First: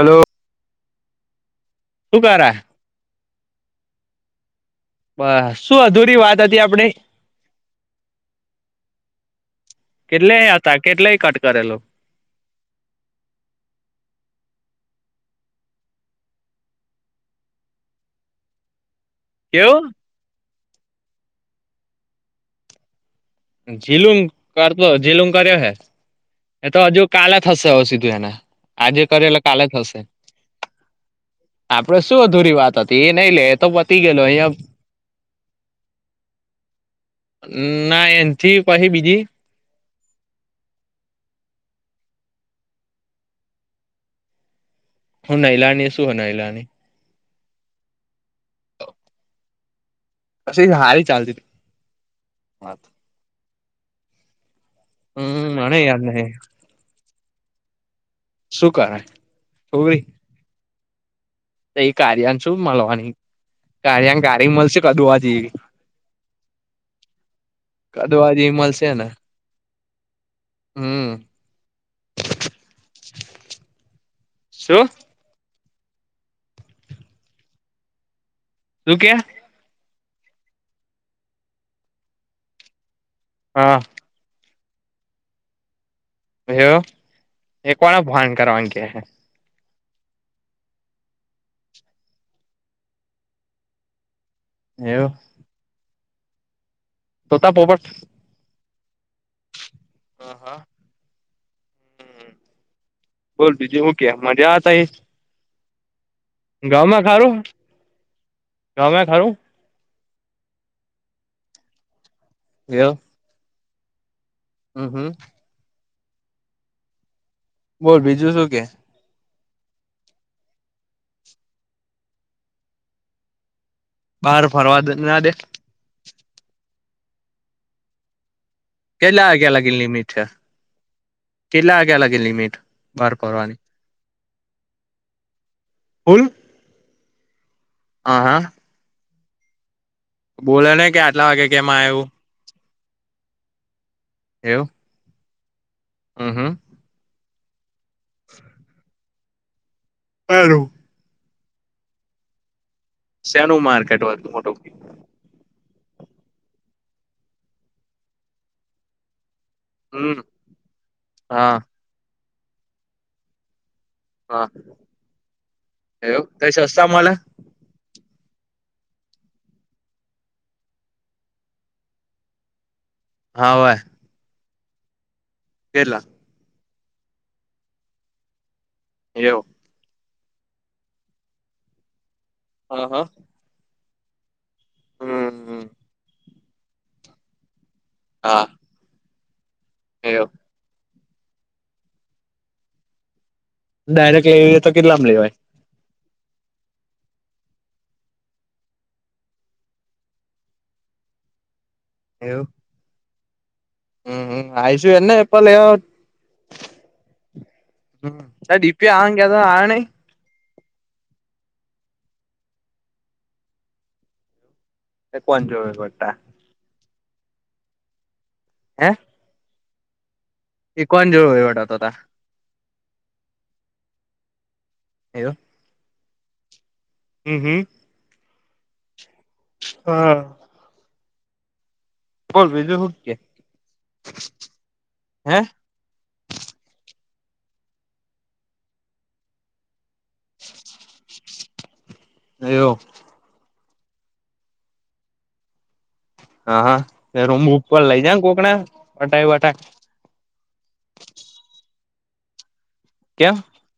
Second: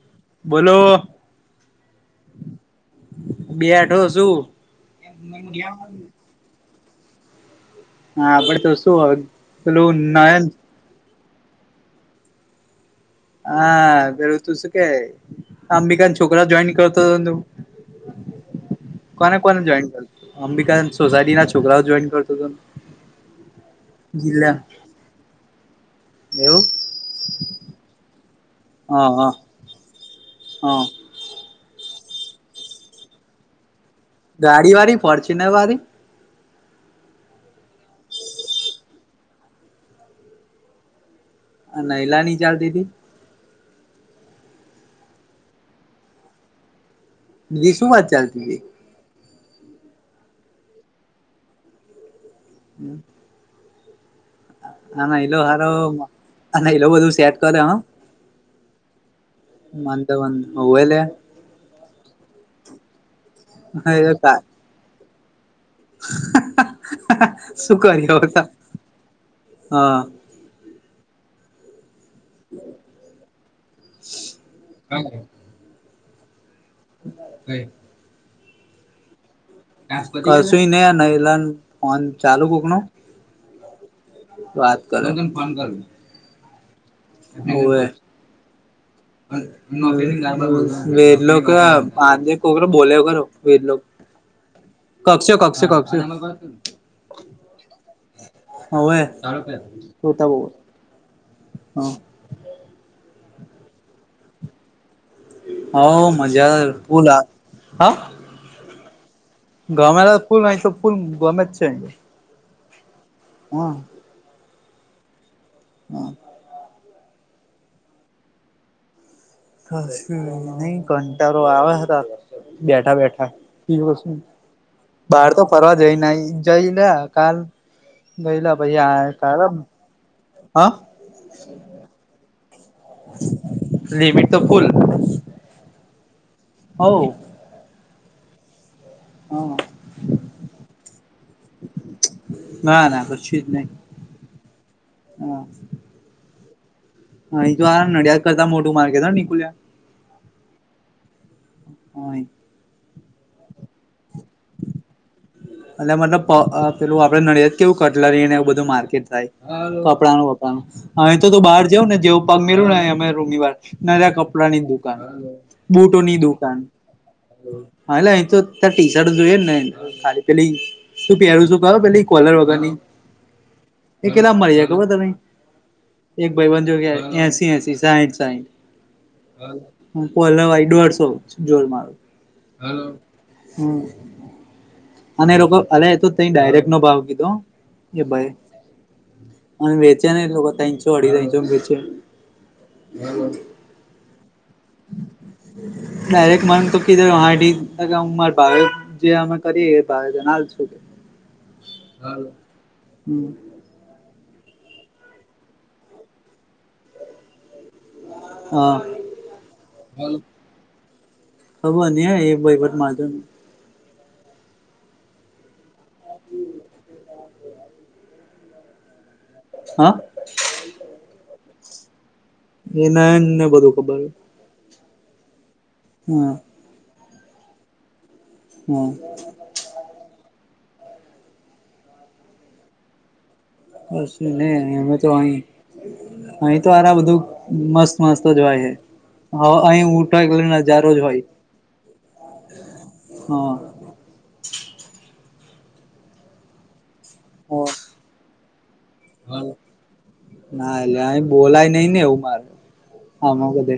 Hello બોલો શું કરા બેઅઠો સુ. બસ, સુ અધૂરી વાત હતી આપણે? હા, આપડે તો સુ હવે, પેલું નયન કેટલેય હતા કેટલેય કટ કરેલો. હા, પેલુ તુ સુ કેય, અંબિકાના છોકરાન જોઈન કરતોતો ન તુ? [inaudible] કોને કોને કેવું જોઈન કર? અંબિકાના સોસાયટી ના છોકરાઓ જોઈન કરતોતો ન જીલુંમ કરતો, જીલુંમ કર્યો હે. એવું એ તો હજુ કાલે થસે હવે સીધું એને. આજે હા કરે હા એટલે કાલે થસે. હા આપડે સુ અધૂરી વાત હતી? એ નઈ લે એ તો વધ ગાડી વારી, ફડચી ન વારી? ના એ ઠીક, પાહી બીજી? નૈલાની ચાલતીતી? હું નૈલાની સુ નૈલાની? બીજી શું વાત ચાલતી તી. સિંગ હારી ચાલતીતી હમ આ નૈલો હમ હારો, મને યાદ નહિ આ નૈલો બધું સેટ કરે, હ! સુ કરાય, તો મન બી મન હોવે લયા? તો એ કાર્યાંગ શું મળવાની? કર્યાંગ કારી મલશે કદુવા જેવી. હ હા, હા, સુ કર્યું કદુઆ સાવ, જેવી મળશે ને હા. હમ શું હા, બોલ કઈ? સુ કે? [unintelligible] કસુ નહી, આ નઈલાન ફોન ચાલુ કોકનો? હા વાત કરો, ઘરે જઈન ફોન કરુ. હેલો, એ કોને ફોન કરવાનું કે હે? વેદલો કઈ આજે કોકને બોલ્યો ખરો, વેદલો. એવું કક્ષો, કક્ષો, કક્ષો આ નંબર છે ને? તોતા પોપટ હોવે, તારા કયા, તોતા હા હોવે, હા હા બોલ, બીજું હુ કે, મજામાં તહીં? હો મજા ફૂલ હા, હં? ગમેં ખરું? અમારે ફૂલ ન એ તો ફૂલ ગમે જ છે. વ્યો આં હં, હં હા [unintelligible] બોલ બીજું શું કે નહી કંટારો આવે હતા બેઠા બેઠા બહાર [inaudible] ફરવા - ના બહાર દે તો ફરવા [inaudible] જઈ આઈ જઈ ને હાલ [inaudible] કેટલા વાગ્યા લગી લિમિટ છે [unintelligible] બાર ફરવાની દૂકુલ [unintelligible] હાઉ- હા હા હા બોલો ને કે આટલા વાગે કેમાં આવ્યું ના ના પછી જ નહીં એવુ હા હમ હા અહીં તો આ નડિયાદ કરતા મોટુ માર્કેટ હાન નિકુલિયા અ હ શેનું માર્કેટ હો હતું મોટુ એટલે મતલબ પેલું આપડે નડિયાદ કેવું કટલરીને એવું બધું માર્કેટ થાય હમ કપડાનું વપરાનું અહીં થી તો હા બહાર જઉં ને જેવું પગ મેળ્યું ને અમે રૂમ ની બાર નાના હા કપડાની દુકાન-બુટોની એવું તઈ દુકાન- સસ્તા મળે હા એ તો ત ટી શર્ટ જોએ ને ખાલી પેલી-તું પહેરું શું કરો પેલી કોલર વગર હા હોય ની-એ કેટલા મળી- ખબર કેટલા તમે-એક ભાઈ બન જો કે એસી એસી સાહીઠ સાહીઠ એવું હ પલાવાાઈ દોઢસો જોજ મારું હા હા હલો-હમ અને લોકો હમ અ તો ત ડાયરેક્ટ નો ભાવ કીધો-કે ભાઈ હા અને વેચ્યા એવું ને લોકો તો અઢી તો વેચ્યા- ડાયરેક્ટ લેવીએ તો કેટલામ લેવાય ડાયરેક્ટ મને તો કીધ હ મારા ભાવ જે અમે કરીએ છો કે-હ એવું હમ હમ હમ આ આવીશું એને એ પલે- ડી હા પી આવાનું કેતો તો આયો નઈ- [unintelligible] એ કોણ જોવે ખોટા હે હા હતા એ નાને બધું ખબર એવુ હા હમ હમ હા હા બોલ બીજું હુ કે કશું નહીં અમે તો હે અ-અહી તો આરા બધું મસ્ત મસ્ત જ હોય- હ હ અહી ઉઠો એટલે નજારો જ હોય એયો [inaudible] હા રૂમ ઉપર લઈ જા કોકના- વટાઈ વટા ના એટલે અ બોલાય નઈ ને એવું મારે કેમ આમાં બધે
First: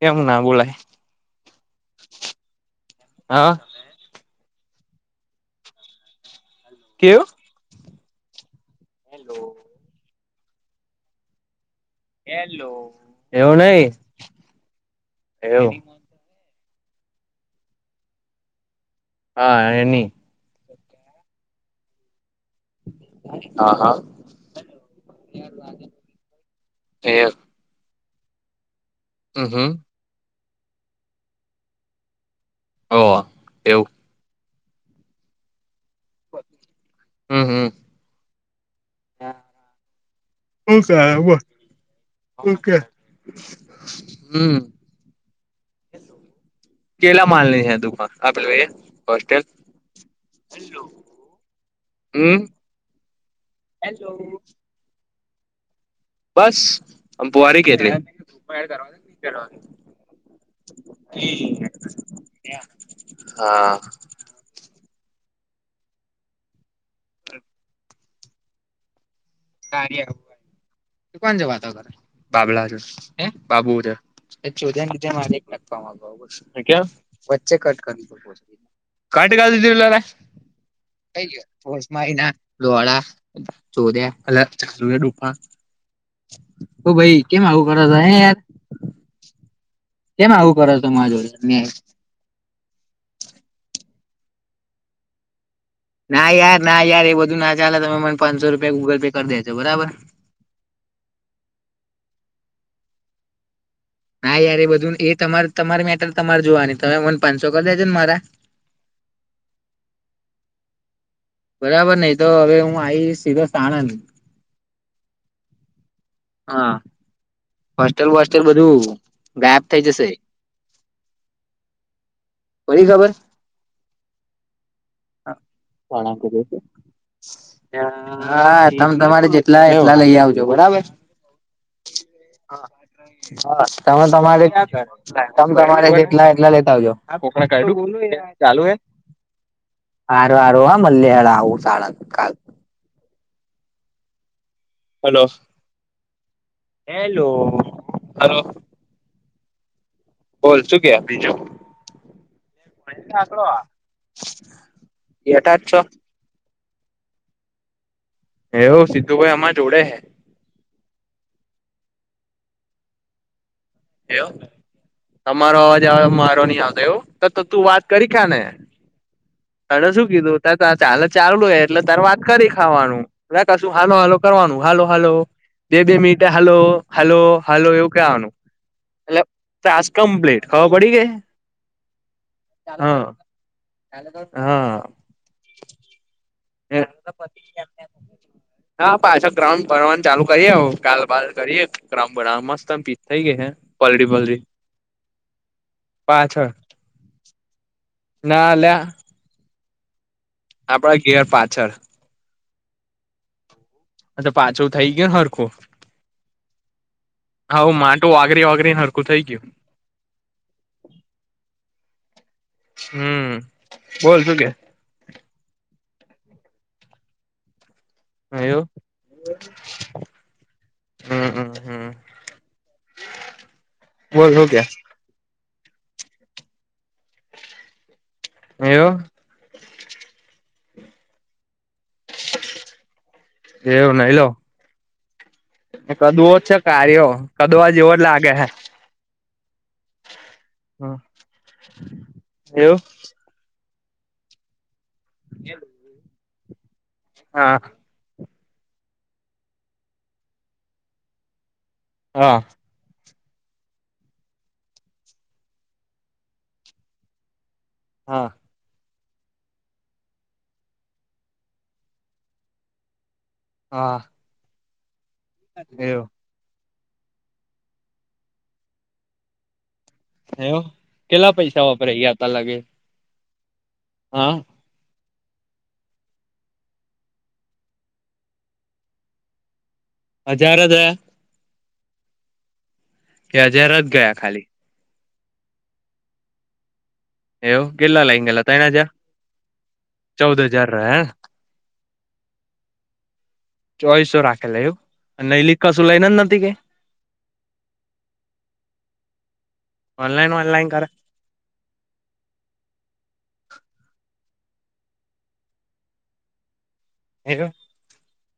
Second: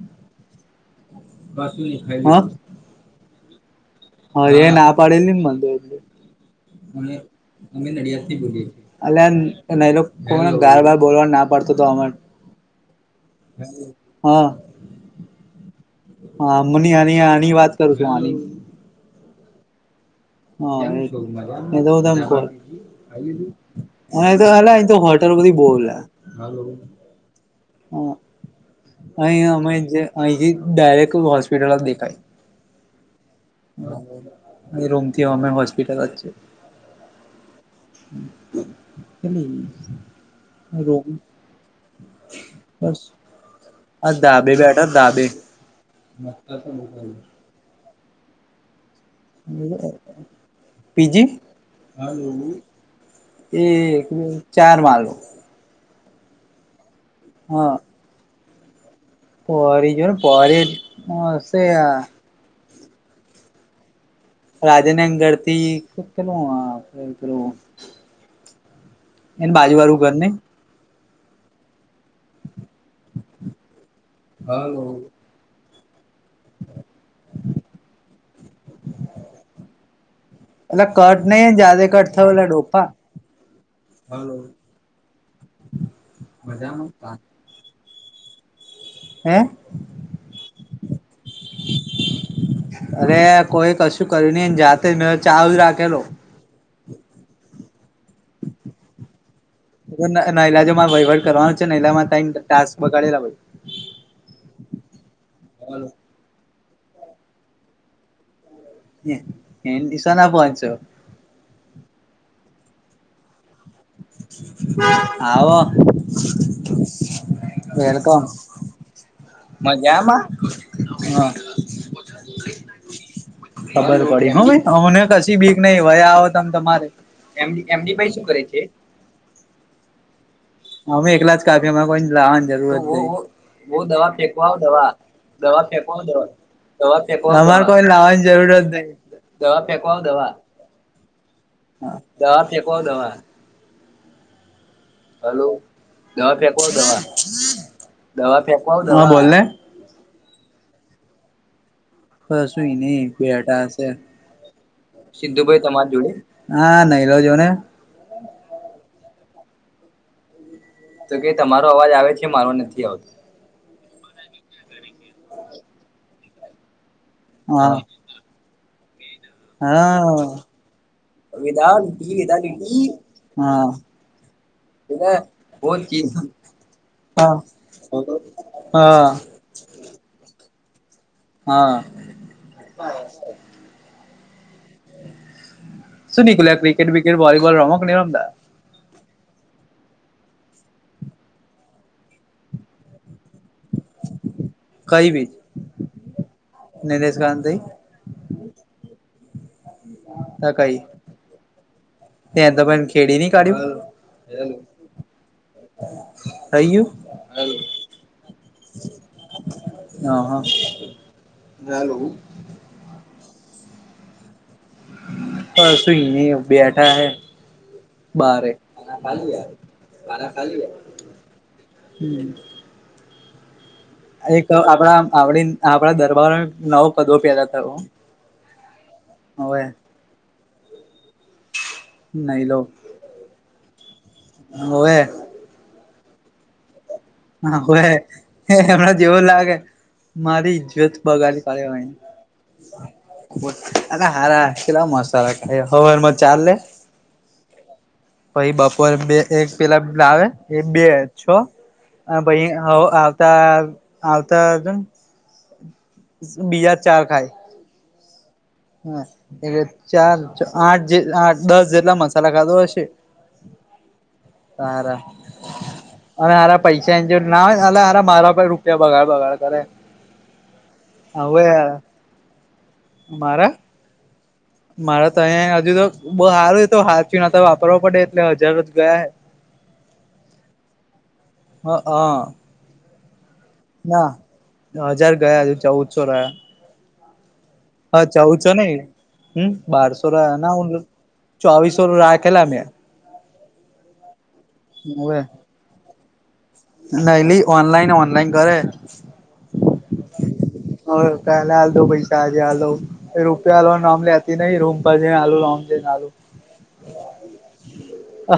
કેમ ના બોલાય બાશું દેખાઈ હ. હા અ હા એ ના પાડેલી ને મનતો એટલે અમે કેવું અમે નડિયાદ થી બોલીએ. અલ્યા નયલો કોને ગાળ બાળ બોલવાન ના પાડ તો તો અમન એવું નહી હ. એવું હા મની આની આની વાત કરું છું આની. હા એની. હા એની નઈ તો હું તન કઉ. હા હા. આય તો હલે અય તો હોટલો બધી બઉ લ્યા. એ હા હમ અય હમ અહી થી ડાયરેક્ટ હોસ્પિટલો દેખાય. હો અ. એ રૂમથી હોમે હોસ્ પીટલ જ છે. હમ હમ એની રોમ ઓકે બસ આ ધાબે બેઠા ધાબે. કેલા માલ ની હે દુકાન આપે [unintelligible] પી. જી. હલો. હમ એ એક બે ચાર માલો બસ આમ પોહરી કેટલી. પોળી જો ન પોળી હશે આ હા. રાજા ને અંગર થી કે પેલું આ પેલું એને બાજુ વાળુ ઘર નઈ કોણ છે વાતો કરે બાબલા હાથે છે હ બાબુ [unintelligible] કા વાંધો કે વચ્ચે કટ એટલે કરી નઈ કટ જાતે કટ થયો કરલીધું એટલે ડોફા તે લા. [unintelligible] [unintelligible] મજામાં. [unintelligible] [unintelligible] એ. કેમ આવું કરો છો માર જોડે મેં અરે કોઈ કશું કર્યું નઈ ને જાતે જ મેતો ચાલુ જ રાખ ના યાર ના યાર એ બધું ના ચાલે તમે મને પાંસો રૂપિયા ગૂગલ પે કર દે [unintelligible] લાજો મારે વહીવટ કરવાનો છે એટલામાં તઈણ ટાસ્ક બગાડેલા ભઈ. હા યાર એ બધું એ તમારે તમાર મેટર તમારે જોવાની તમે મને પાંચસો કરી દેજો ને મારા. એ નિ શના પોનસો. બરાબર ને ઈ તો હવે હું આઈસ સીધો સાણંદ. આવો. હા. હોસ્ટેલ વેલકમ બોસ્ટેલ બધું ગાયબ થઈ જશે. હા પડી ખબ ખબર પડી હવ ભઈ અમને કશી બીક નહી ભઈ આવો તમ તમારે. હા તમ તમારે જેટલા એટલા લઈ આવ અમે એકલા જ કાફીમાં કોઈ લાવા ન જરૂર જ નઈ હો હો હો તમે દવા તમારે ફેકવા દવા તમે દવા તમારે ફેકવા દવા જેટલા એટલા લેતા આવજો દવા ફેકવા તમારે કોઈ લાવવાની જરૂરજ નઈ દવા ફેકવા દવા. હારું હારું હા મલે હેડ આવું સાણંદ હા કાલ દવા ફેંકવા દવા. હલો દવા ફેકવા આઓ હેલો દવા હલો દવા ફેકવા આઓ દવા હ બોલને [inaudible] બોલ શું ક બીજું. હશુંઈ નહ બેટા બેઠા હશે. જ સિદધુ ભાઈ છો તમારી જોડે હા નઈલો જો ને. એવું સી્ધુ ભાઈ આમાં જોડે છે. તો કે તમારો અવાજ આવે છે મારો નથી આવતો. એવ તમારો અવાજ મારો નહી આવતો એવું. તો તું હા વાત કરી ક્યા ને. અ હા શું કીધું ત ચાલે ચાલુ એટલે તાર વાત કરી ખાવાનું એટ હા કશું હાલો હાલ કરવાનું. હાલો હાલો બે બે મીટે હલો હલો હા હલો એવું કવાનું. હા એટલે તસ કમ્પ્લીટ ખબર પડી ગઈ. હા હા. હા સુન. ક્રિકેટ બિકેટ વોલીબોલ રમોક નહી રમતા. હા પાછા ગ્રાઉન્ડ ભણવાનું ચાલુ કરીએ ગાલબાલ કરીએ ગ્રમ બરામ મસ્તમ પીસ થઇ ગઈ છે. પલડી પલડી. કઈ બીજ પાછળ નિલેશ કાંત થઈ ના લ્યા. આપણા ઘેર પાછળ. ાઈ ખેડી ન કાઢ્યું. અછ પાછો થઇ ગયો સરરખું. થઈ હા માટું વાગરી વાગરીને હરકું થઈ ગયું. હા હા હેલો. હમ બોલ શું કે? પરસું ન બેઠા હૈ. બારે એવું મા ખાલી યાર મારા ખાલી. હમ હમ હમ. બોલ એક શું કે આપણા આપડી આપણા દરબાર નવો કદો પેલાતા. એવું. હો. નહી લો ઓ એ. એ કદુઓ જ છે કાર્યો. હા કદવા હવેે જેવો જ લાગે હે હમણાં જેવો લાગે. મારી ઈજ્જત બગાડી પાડે. એવું અ હારા મસ્ હવા મજ ચાલલે. હા. પછ બપોરે બે એક પેલા આવે એ બે છ. હ હા ભહી હ. આવતા બીજા ચાર ખાય. હા. હા એટલે ચાર આઠ જે દસ જેટલા મસાલા ખાધો હશે. હા. સાર. એવ. પૈસા એન્જ ના અ અરા મારા પણ રૂપિયા બગાડ બગાડ કરે. એવ કેટલા હવે પૈસા વાપરા ગયા ત લાગે. મારે તો અહીંયા હજુ તો બ હારું તો હાર ચ ના તો વાપરવા પડે એટલે હજાર જ ગયા હ. હજાર હતા. હા હા. કે હજાર જ ગયા ખાલી. ગયાજ ચૌદસો રહ્યા એવું કેટલા હા લઈ ચઉ ગયેલા છો ત્રણ નઈ હજાર હમ બારસો ચૌદ ના હ હજાર રહ્યા ચોવીસ સો રાખલા ને ચોઈસ રાખે લ એ ન લ કશું લઈને જ નથી કે. નઈ લ અનલાઈન અનલાઈન કરે ઓનલાઈન ઓનલાઈન કરે કાલા આ દો પાઈ તાજ હ દો ર મ લેતી નહી રૂમ પર જે આલુમને આલુ હેવું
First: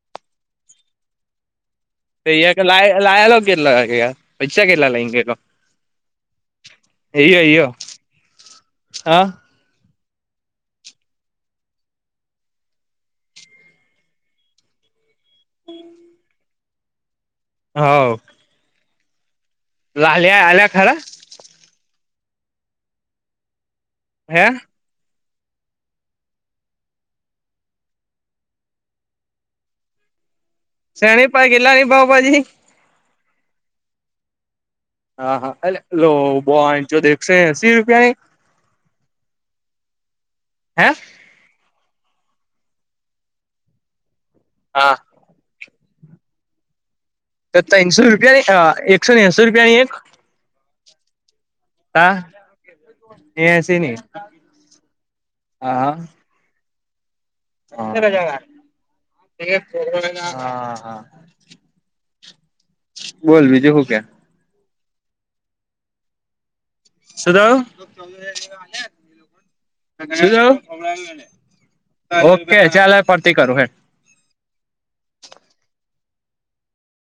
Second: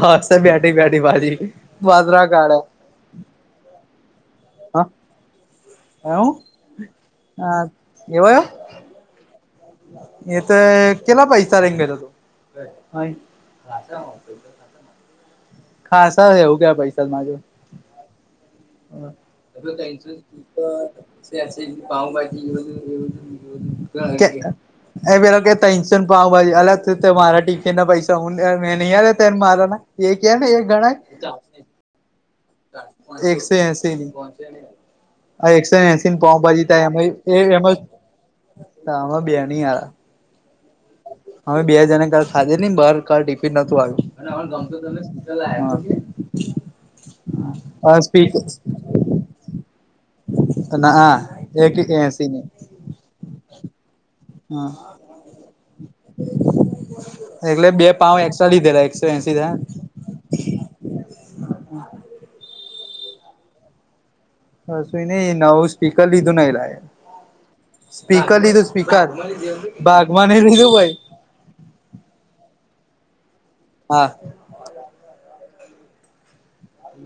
હા સ બેઠી બેઠી બાજી લ લયાલો કેટલા પૈછા કેટલા લ કે હમ હ કેવો આવયો હા એ તો કેલા પાઈ રેંગાય તો તો ખતા પસા ખ ખાાસ એવું કેયા પૈસા માજું. હા. ખરા [unintelligible] પાઉભાજી પેલા. હે ટટેન્શન પા ભ અલ મારા ટીચન ના પૈસા હું મેંહી હ ત મા ક ને એ ગણા શેની પાહે કેટલાની પાવભાજી એકસો એસી હા આ હા એકસો અલે ને લો એસી પાં ભાજી થાય બોનચોદ એમાં એકસો એ એસી એમાં. રૂપિયાની તામાં બે્યાની આ હે અમે બે જને ક ખાધે ન બાર ક ટિફિન નતું આવ્યું. અને ગમતો હા તમે. તનસો રૂપિયાની એકસો એસી રૂપિયાની એક. ના. એક હા એસી ની એશે નહ હા હા હા. હમ. એટલે બે પાઉ એકસ્ટ્રા લીધેલા એકસો એસી ના હા બોલ બીજું શું કે. હ સુું નઈ નવું સ્પીકર લીધું ન લે. શું થયું સ્પીકર લીધું સ્પીકર બાગમાંને લીધું ભાઈ. ઓકે ચલે પરતી કરું હે હા